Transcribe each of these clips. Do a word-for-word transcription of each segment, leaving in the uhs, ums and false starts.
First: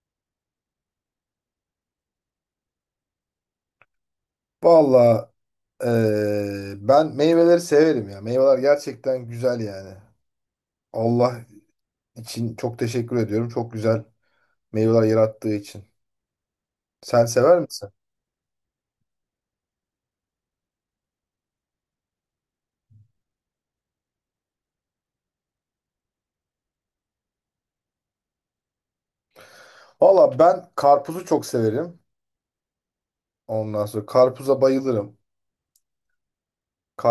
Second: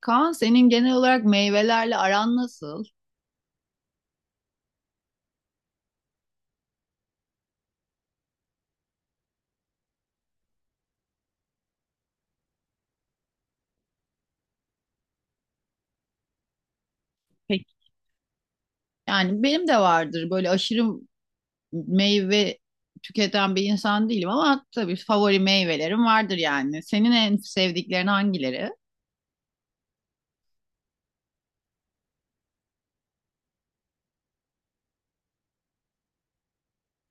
Kaan senin genel olarak meyvelerle aran nasıl? Valla ben meyveleri severim ya. Meyveler gerçekten güzel yani. Allah için çok teşekkür ediyorum. Çok güzel meyveler yarattığı için. Sen sever Peki. misin? Yani benim de vardır böyle aşırı meyve tüketen bir insan değilim ama tabii favori meyvelerim vardır yani. Senin en sevdiklerin hangileri? Valla ben karpuzu çok severim. Ondan sonra karpuza bayılırım.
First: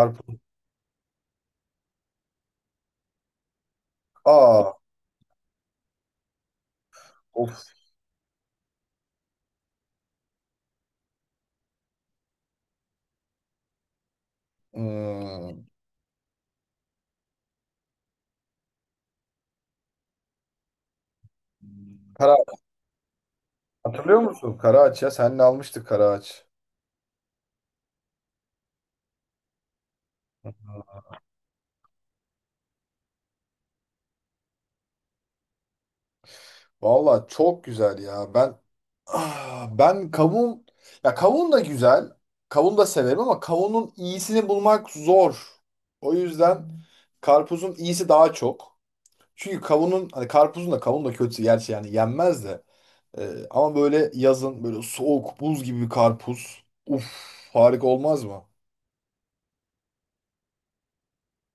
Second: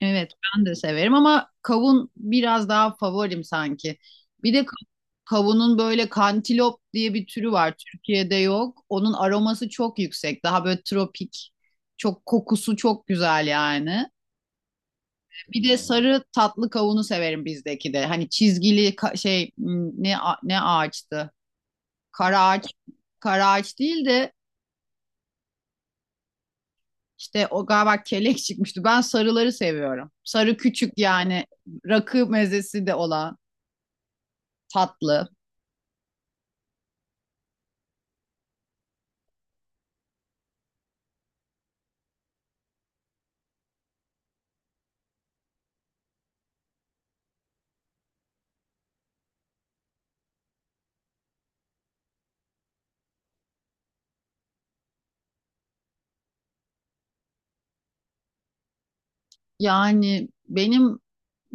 Evet, ben de severim ama kavun biraz daha favorim sanki. Bir de Aa, ka- kavunun böyle kantilop diye bir türü of. var. Türkiye'de yok. Onun aroması çok yüksek. Daha böyle tropik. Çok kokusu çok güzel yani. Hmm. Bir de sarı tatlı kavunu severim bizdeki de. Hani çizgili ka- şey m, ne a- ne ağaçtı? Kara, Kara ağaç, kara ağaç değil hatırlıyor de musun? Karaağaç ya. Seninle almıştık karaağaç. işte o galiba kelek çıkmıştı. Ben sarıları seviyorum. Sarı küçük yani rakı mezesi de olan tatlı. Valla çok güzel ya. Ben Ah, ben kavun ya, kavun da güzel. Kavun da severim ama kavunun iyisini bulmak zor. O yüzden karpuzun iyisi daha çok. Çünkü kavunun hani karpuzun da kavun da kötü gerçi yani yenmez de. Ee, ama böyle yazın böyle soğuk buz gibi bir karpuz. Uf, harika olmaz mı? Yani benim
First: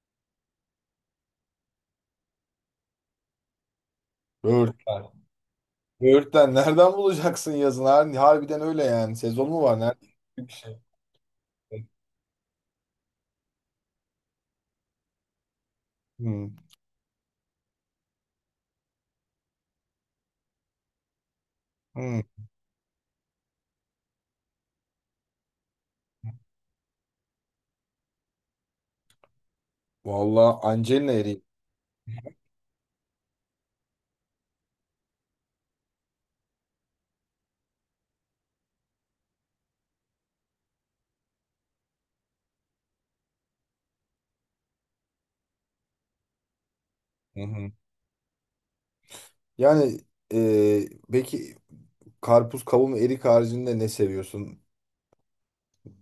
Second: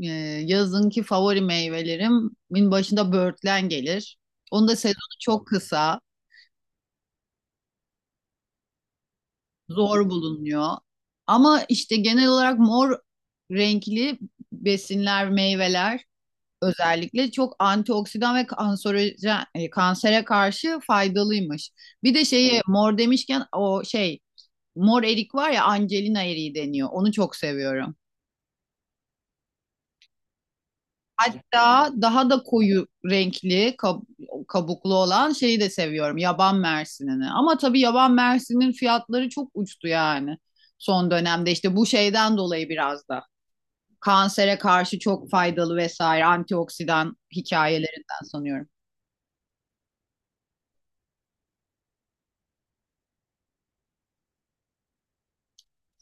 e, yazınki favori meyvelerimin başında böğürtlen gelir. Onun da sezonu Böğürtlen. çok kısa. Böğürtlen nereden bulacaksın yazın? Har- Harbiden öyle yani. Sezon mu var? Nerede? Zor Bir bulunuyor. şey. Ama işte genel olarak mor renkli besinler, meyveler Hmm. özellikle çok antioksidan ve kanserojen, e, kansere karşı faydalıymış. Bir Hmm. de şeyi mor demişken o şey mor erik var ya, Angelina eriği deniyor. Onu çok seviyorum. Vallahi Angelina Jolie. Hatta daha da koyu renkli kab- kabuklu olan şeyi de seviyorum. Yaban mersinini. Ama tabii yaban mersinin fiyatları çok uçtu yani. Son dönemde işte bu şeyden dolayı biraz da. Kansere karşı çok faydalı vesaire antioksidan Hı hı. hikayelerinden sanıyorum. Yani, e, peki karpuz, kavun ve erik haricinde ne seviyorsun?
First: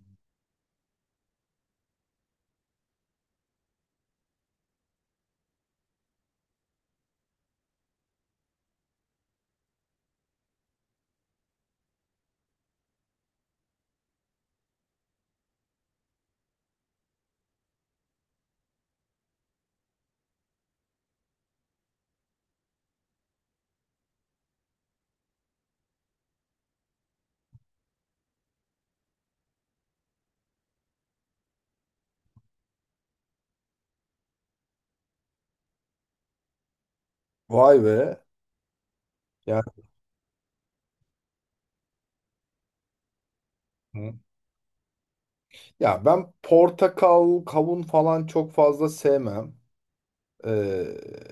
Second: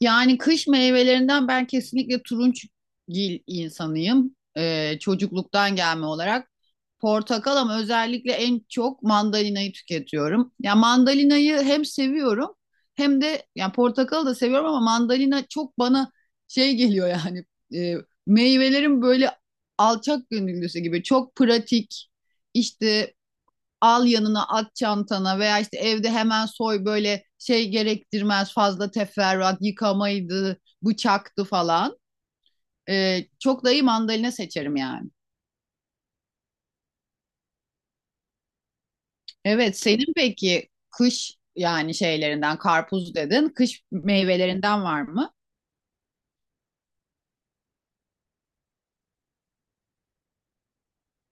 Yani kış meyvelerinden ben kesinlikle turunçgil insanıyım. Ee, çocukluktan gelme olarak. Portakal ama özellikle en çok mandalinayı tüketiyorum. Ya mandalinayı hem seviyorum hem de yani portakalı da seviyorum ama mandalina çok bana şey geliyor yani, e, meyvelerin böyle alçak gönüllüsü gibi çok pratik, işte al yanına at çantana veya işte evde hemen soy böyle şey gerektirmez fazla teferruat yıkamaydı bıçaktı falan. Ee, çok dayı mandalina seçerim yani. Vay be. Yani, Evet, senin peki kış yani şeylerinden karpuz dedin, kış Hı. meyvelerinden var mı? Ya ben portakal, kavun falan çok fazla sevmem. Ee,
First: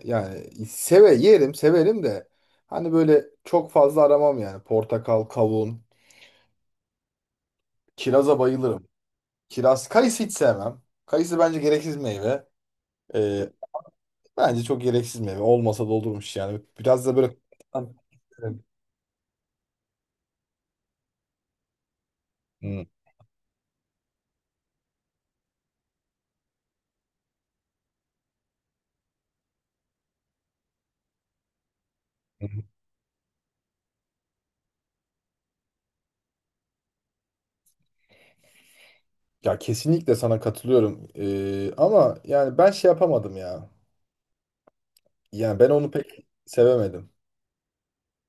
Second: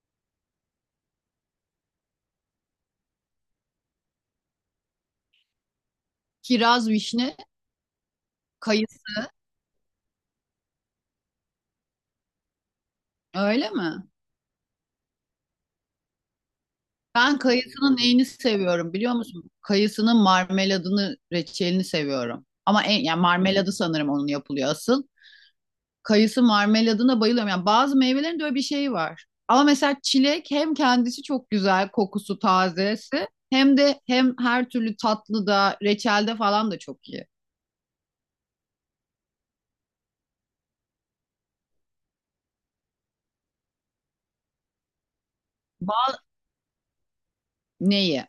Yani seve yerim, severim de hani böyle çok fazla aramam yani portakal, kavun, Kiraz, vişne, kiraza bayılırım. kayısı. Kiraz, kayısı hiç sevmem. Kayısı bence gereksiz meyve. Ee, Öyle mi? Bence çok gereksiz meyve. Olmasa da olurmuş yani. Biraz da böyle. Ben kayısının neyini seviyorum biliyor musun? Kayısının marmeladını, reçelini seviyorum. Hmm. Ama en, yani marmeladı sanırım onun yapılıyor asıl. Kayısı marmeladına bayılıyorum. Yani bazı meyvelerin de öyle bir şeyi var. Ama mesela çilek hem kendisi çok güzel kokusu tazesi hem de hem her türlü tatlıda reçelde falan da çok iyi. Ya kesinlikle sana katılıyorum. Ee, ama yani ben şey yapamadım ya. Yani ben onu Ba- pek sevemedim. Neyi?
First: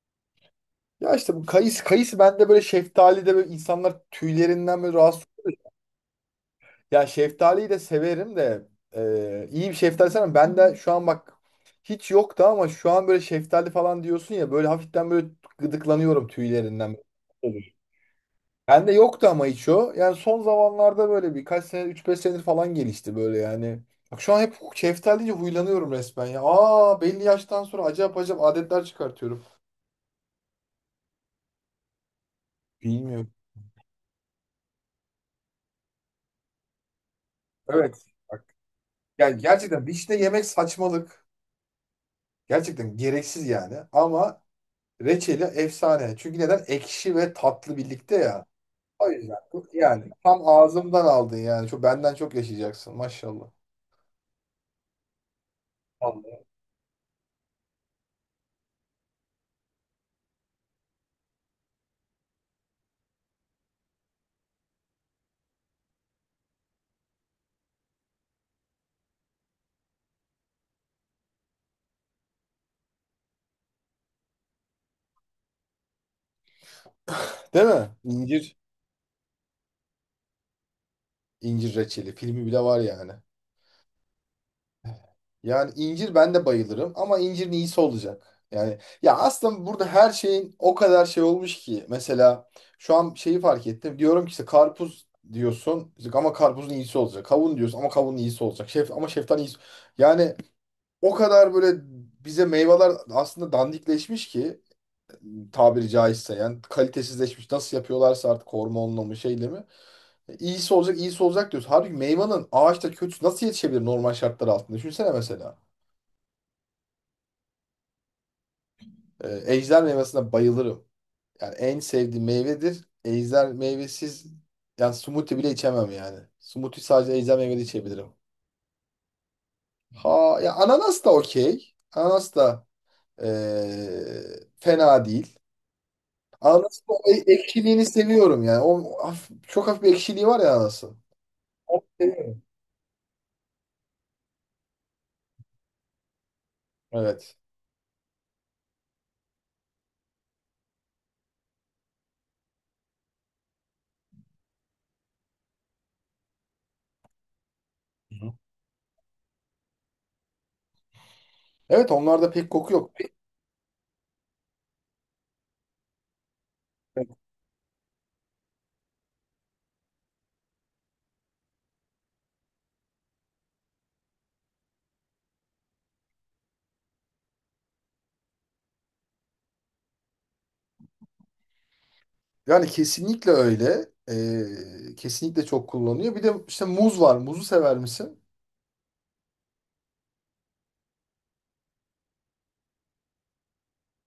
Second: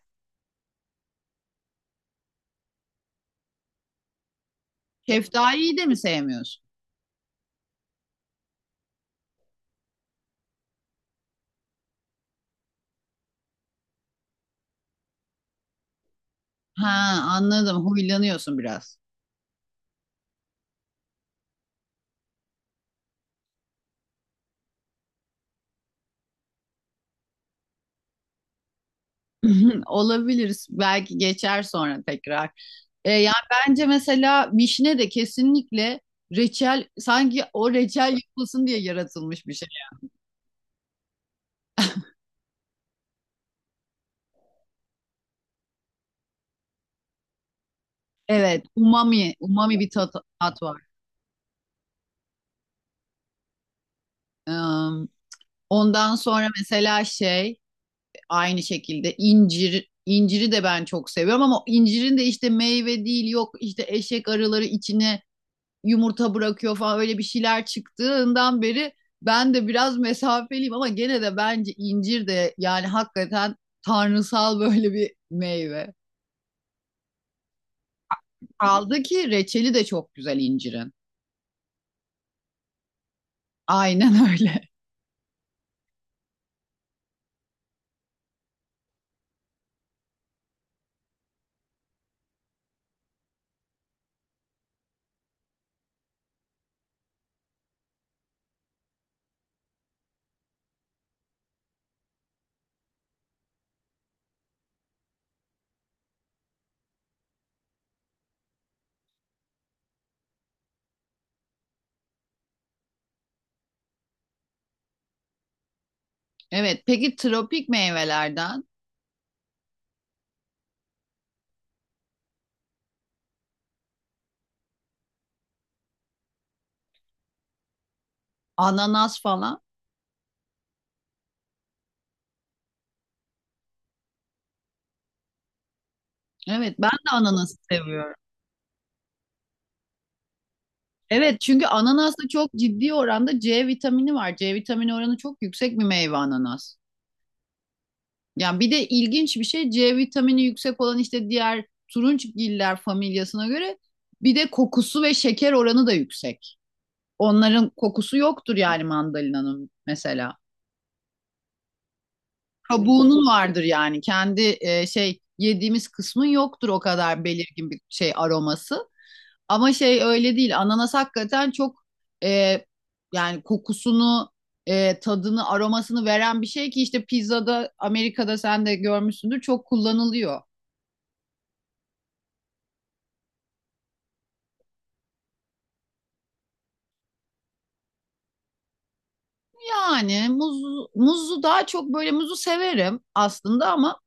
Ya işte bu kayısı, kayısı bende böyle, şeftali de böyle, insanlar tüylerinden böyle rahatsız. Şeftaliyi de mi sevmiyorsun? Ya şeftaliyi de severim de e, iyi bir şeftali sana. Ben de şu an bak, hiç yoktu ama şu an böyle şeftali falan diyorsun ya, böyle hafiften böyle gıdıklanıyorum Ha, tüylerinden. Olur. anladım. Huylanıyorsun Bende biraz. yoktu ama hiç o. Yani son zamanlarda böyle birkaç sene, üç beş senedir falan gelişti böyle yani. Bak şu an hep şeftali deyince huylanıyorum resmen ya. Aa, belli yaştan sonra acayip acayip adetler çıkartıyorum. Olabilir. Belki geçer sonra tekrar. E, Bilmiyorum. Yani bence mesela vişne de kesinlikle reçel, sanki o Evet. reçel Bak, yapılsın diye yani yaratılmış bir şey. gerçekten işte yemek saçmalık. Gerçekten gereksiz yani ama reçeli efsane. Çünkü neden? Ekşi ve tatlı birlikte ya. Evet, O umami, yüzden bu- umami bir yani tat, tam tat var. ağzımdan aldın yani. Çok, benden çok yaşayacaksın maşallah. Em, Ondan Vallahi. sonra mesela şey, aynı şekilde incir, inciri de ben çok seviyorum ama incirin de işte meyve değil, yok işte eşek arıları içine yumurta bırakıyor falan öyle bir şeyler çıktığından beri ben de biraz mesafeliyim ama gene de bence incir de yani hakikaten tanrısal böyle bir meyve. Değil mi? İncir, Kaldı ki reçeli de çok güzel incirin. incir reçeli. Filmi bile var yani. Aynen öyle. Yani incir ben de bayılırım ama incirin iyisi olacak. Yani ya aslında burada her şeyin o kadar şey olmuş ki. Mesela şu an şeyi fark ettim. Diyorum ki işte karpuz diyorsun işte ama karpuzun iyisi olacak. Kavun diyorsun ama kavunun iyisi olacak. Şef ama şeftalinin iyisi. Yani o kadar böyle bize meyveler aslında dandikleşmiş ki, tabiri caizse yani kalitesizleşmiş. Nasıl yapıyorlarsa artık, hormonla mı şeyle mi. E, İyisi olacak, iyisi olacak diyoruz. Halbuki meyvanın ağaçta kötüsü nasıl yetişebilir normal şartlar altında? Düşünsene mesela. Evet, peki tropik meyvelerden Ee, ejder meyvesine bayılırım. Yani en sevdiğim meyvedir. Ejder meyvesiz yani smoothie bile içemem yani. Smoothie sadece ejder meyveli içebilirim. ananas falan. Ha ya, ananas da okey. Ananas da ee, fena değil. Evet, Ananasın ben o de e- ananası ekşiliğini seviyorum. seviyorum yani. O haf- çok hafif bir ekşiliği var ya ananasın. Evet çünkü ananasta Seviyorum. çok ciddi oranda C vitamini var. C vitamini oranı çok yüksek bir meyve ananas. Evet. Yani bir de ilginç bir şey, C vitamini yüksek olan işte diğer turunçgiller familyasına göre bir de kokusu ve şeker oranı da yüksek. Onların Hı kokusu hı. yoktur yani mandalinanın mesela. Evet, onlarda pek koku yok. Kabuğunun vardır yani kendi, e, şey yediğimiz kısmın yoktur o kadar belirgin bir şey aroması. Ama şey öyle değil. Ananas hakikaten çok, e, yani kokusunu, e, tadını, aromasını veren bir şey ki işte pizzada Amerika'da sen de görmüşsündür çok kullanılıyor. Yani kesinlikle öyle. Ee, kesinlikle çok kullanılıyor. Bir de işte muz var. Muzu sever misin? Yani muz, muzu daha çok böyle muzu severim aslında ama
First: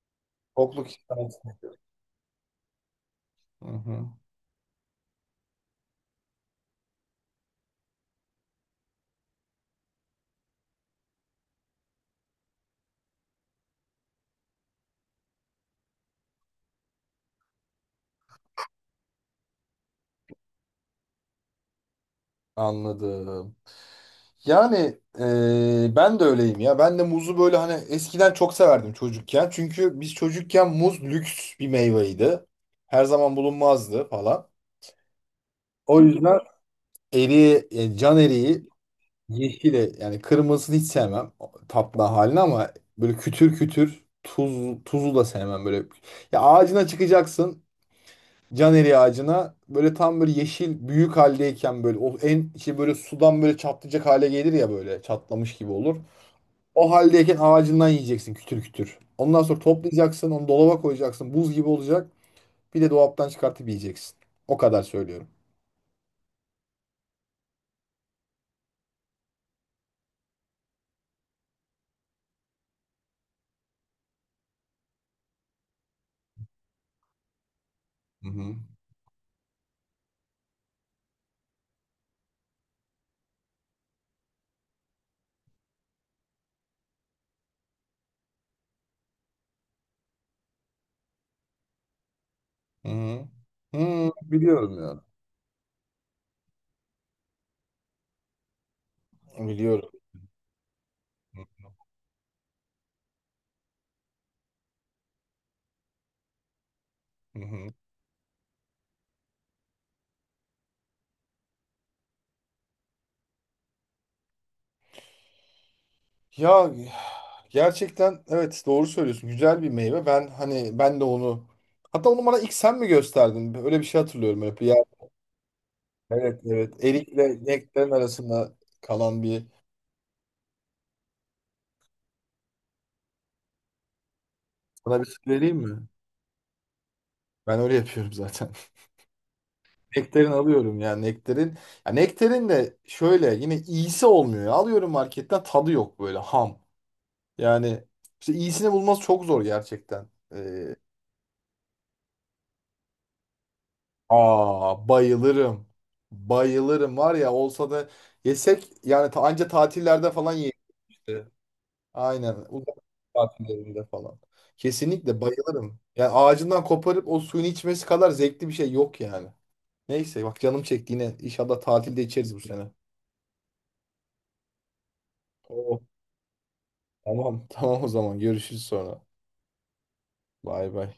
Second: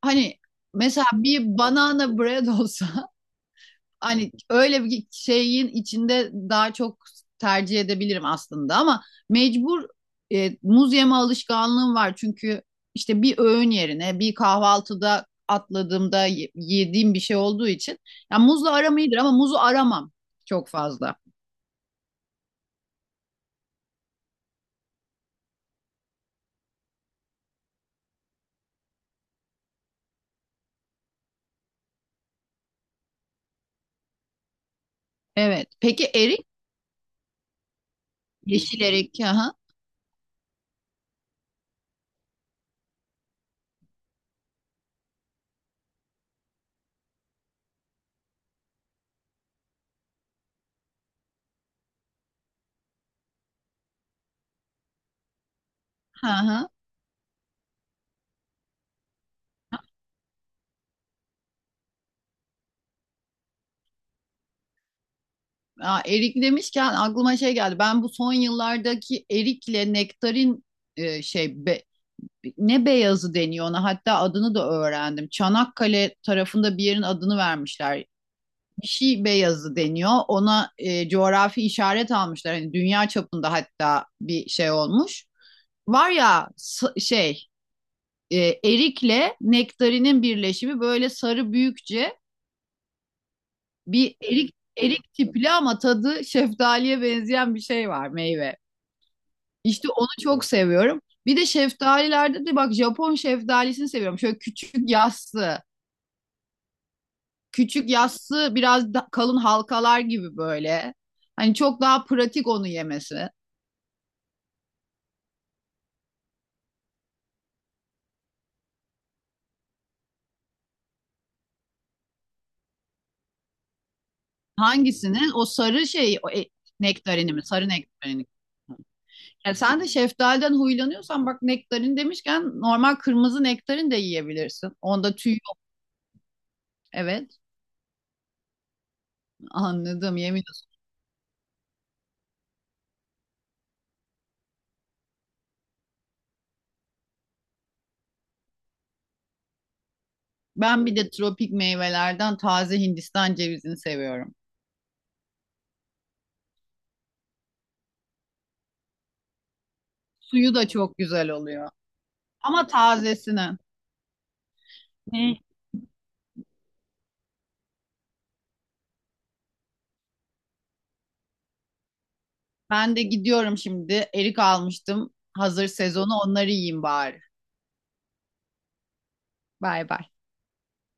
hani Kokluk. mesela bir banana bread olsa Hı hı. hani öyle bir şeyin içinde daha çok tercih edebilirim aslında ama mecbur, e, muz yeme alışkanlığım var çünkü işte bir öğün yerine bir kahvaltıda atladığımda ye- yediğim bir şey olduğu için yani muzla aram iyidir ama muzu aramam çok fazla. Anladım. Yani, e, ben de öyleyim ya. Ben de muzu böyle hani eskiden çok severdim çocukken. Çünkü biz çocukken muz lüks bir meyveydi. Her zaman bulunmazdı falan. Evet. O Peki yüzden erik, eriği, e, can eriği. yeşil erik. Aha. Yeşili yani, kırmızısını hiç sevmem o tatlı halini ama böyle kütür kütür, tuz, tuzu da sevmem böyle. Ya ağacına çıkacaksın, can eriği ağacına böyle, tam böyle yeşil büyük haldeyken, böyle o en şey, böyle sudan böyle çatlayacak hale gelir ya, böyle çatlamış gibi olur. Aha. O haldeyken ağacından yiyeceksin kütür kütür. Ondan sonra toplayacaksın, onu dolaba koyacaksın, buz gibi olacak, bir de dolaptan çıkartıp yiyeceksin. O kadar söylüyorum. Aa, erik demişken aklıma şey geldi. Ben bu son yıllardaki erikle nektarin, e, şey be- ne beyazı deniyor ona, hatta adını da öğrendim. Çanakkale tarafında bir yerin adını vermişler. Hı hı. Bir şey beyazı deniyor. Ona e, coğrafi işaret almışlar. Hani dünya çapında hatta bir şey olmuş. Var ya şey, e, erikle nektarinin birleşimi böyle sarı büyükçe Hı hı. Hı, bir erik biliyorum ya. erik tipli ama tadı şeftaliye benzeyen bir şey var, meyve. İşte Biliyorum. onu çok seviyorum. Bir de şeftalilerde de bak Japon şeftalisini seviyorum. Şöyle küçük yassı. Hı hı. Küçük yassı biraz da- kalın halkalar gibi böyle. Hani çok daha pratik onu yemesi. Ya gerçekten, evet, doğru söylüyorsun. Güzel bir meyve. Ben hani, ben de onu, hatta onu bana ilk sen mi gösterdin? Öyle bir şey hatırlıyorum hep. Ya, Hangisini? O sarı şey, o evet, e, evet. nektarini mi? Erikle Sarı nektarin nektarini. arasında kalan bir, Ya sen de şeftaliden huylanıyorsan bak, nektarin demişken normal kırmızı nektarin de yiyebilirsin. sana bir şey Onda tüy vereyim yok. mi? Evet, Ben öyle yapıyorum zaten. anladım Nektarin yemin olsun. alıyorum yani, nektarin. Ya nektarin de şöyle yine iyisi olmuyor ya. Alıyorum marketten, tadı yok, böyle ham. Yani işte iyisini bulması çok zor gerçekten. Ee, Ben bir de tropik meyvelerden taze Hindistan cevizini seviyorum. Aa, bayılırım. Bayılırım var ya, olsa da yesek yani, ta, anca tatillerde falan Suyu da çok yemişti. güzel oluyor. Aynen, Ama uzak tazesini. tatillerinde falan. Hı. Kesinlikle bayılırım. Yani ağacından koparıp o suyunu içmesi kadar zevkli bir şey yok yani. Neyse, bak canım çekti yine. İnşallah tatilde içeriz bu sene. Ben de gidiyorum şimdi. Erik almıştım. Hazır Oo, sezonu onları yiyeyim bari. tamam. Tamam, o zaman görüşürüz sonra. Bay bay. Bay bay.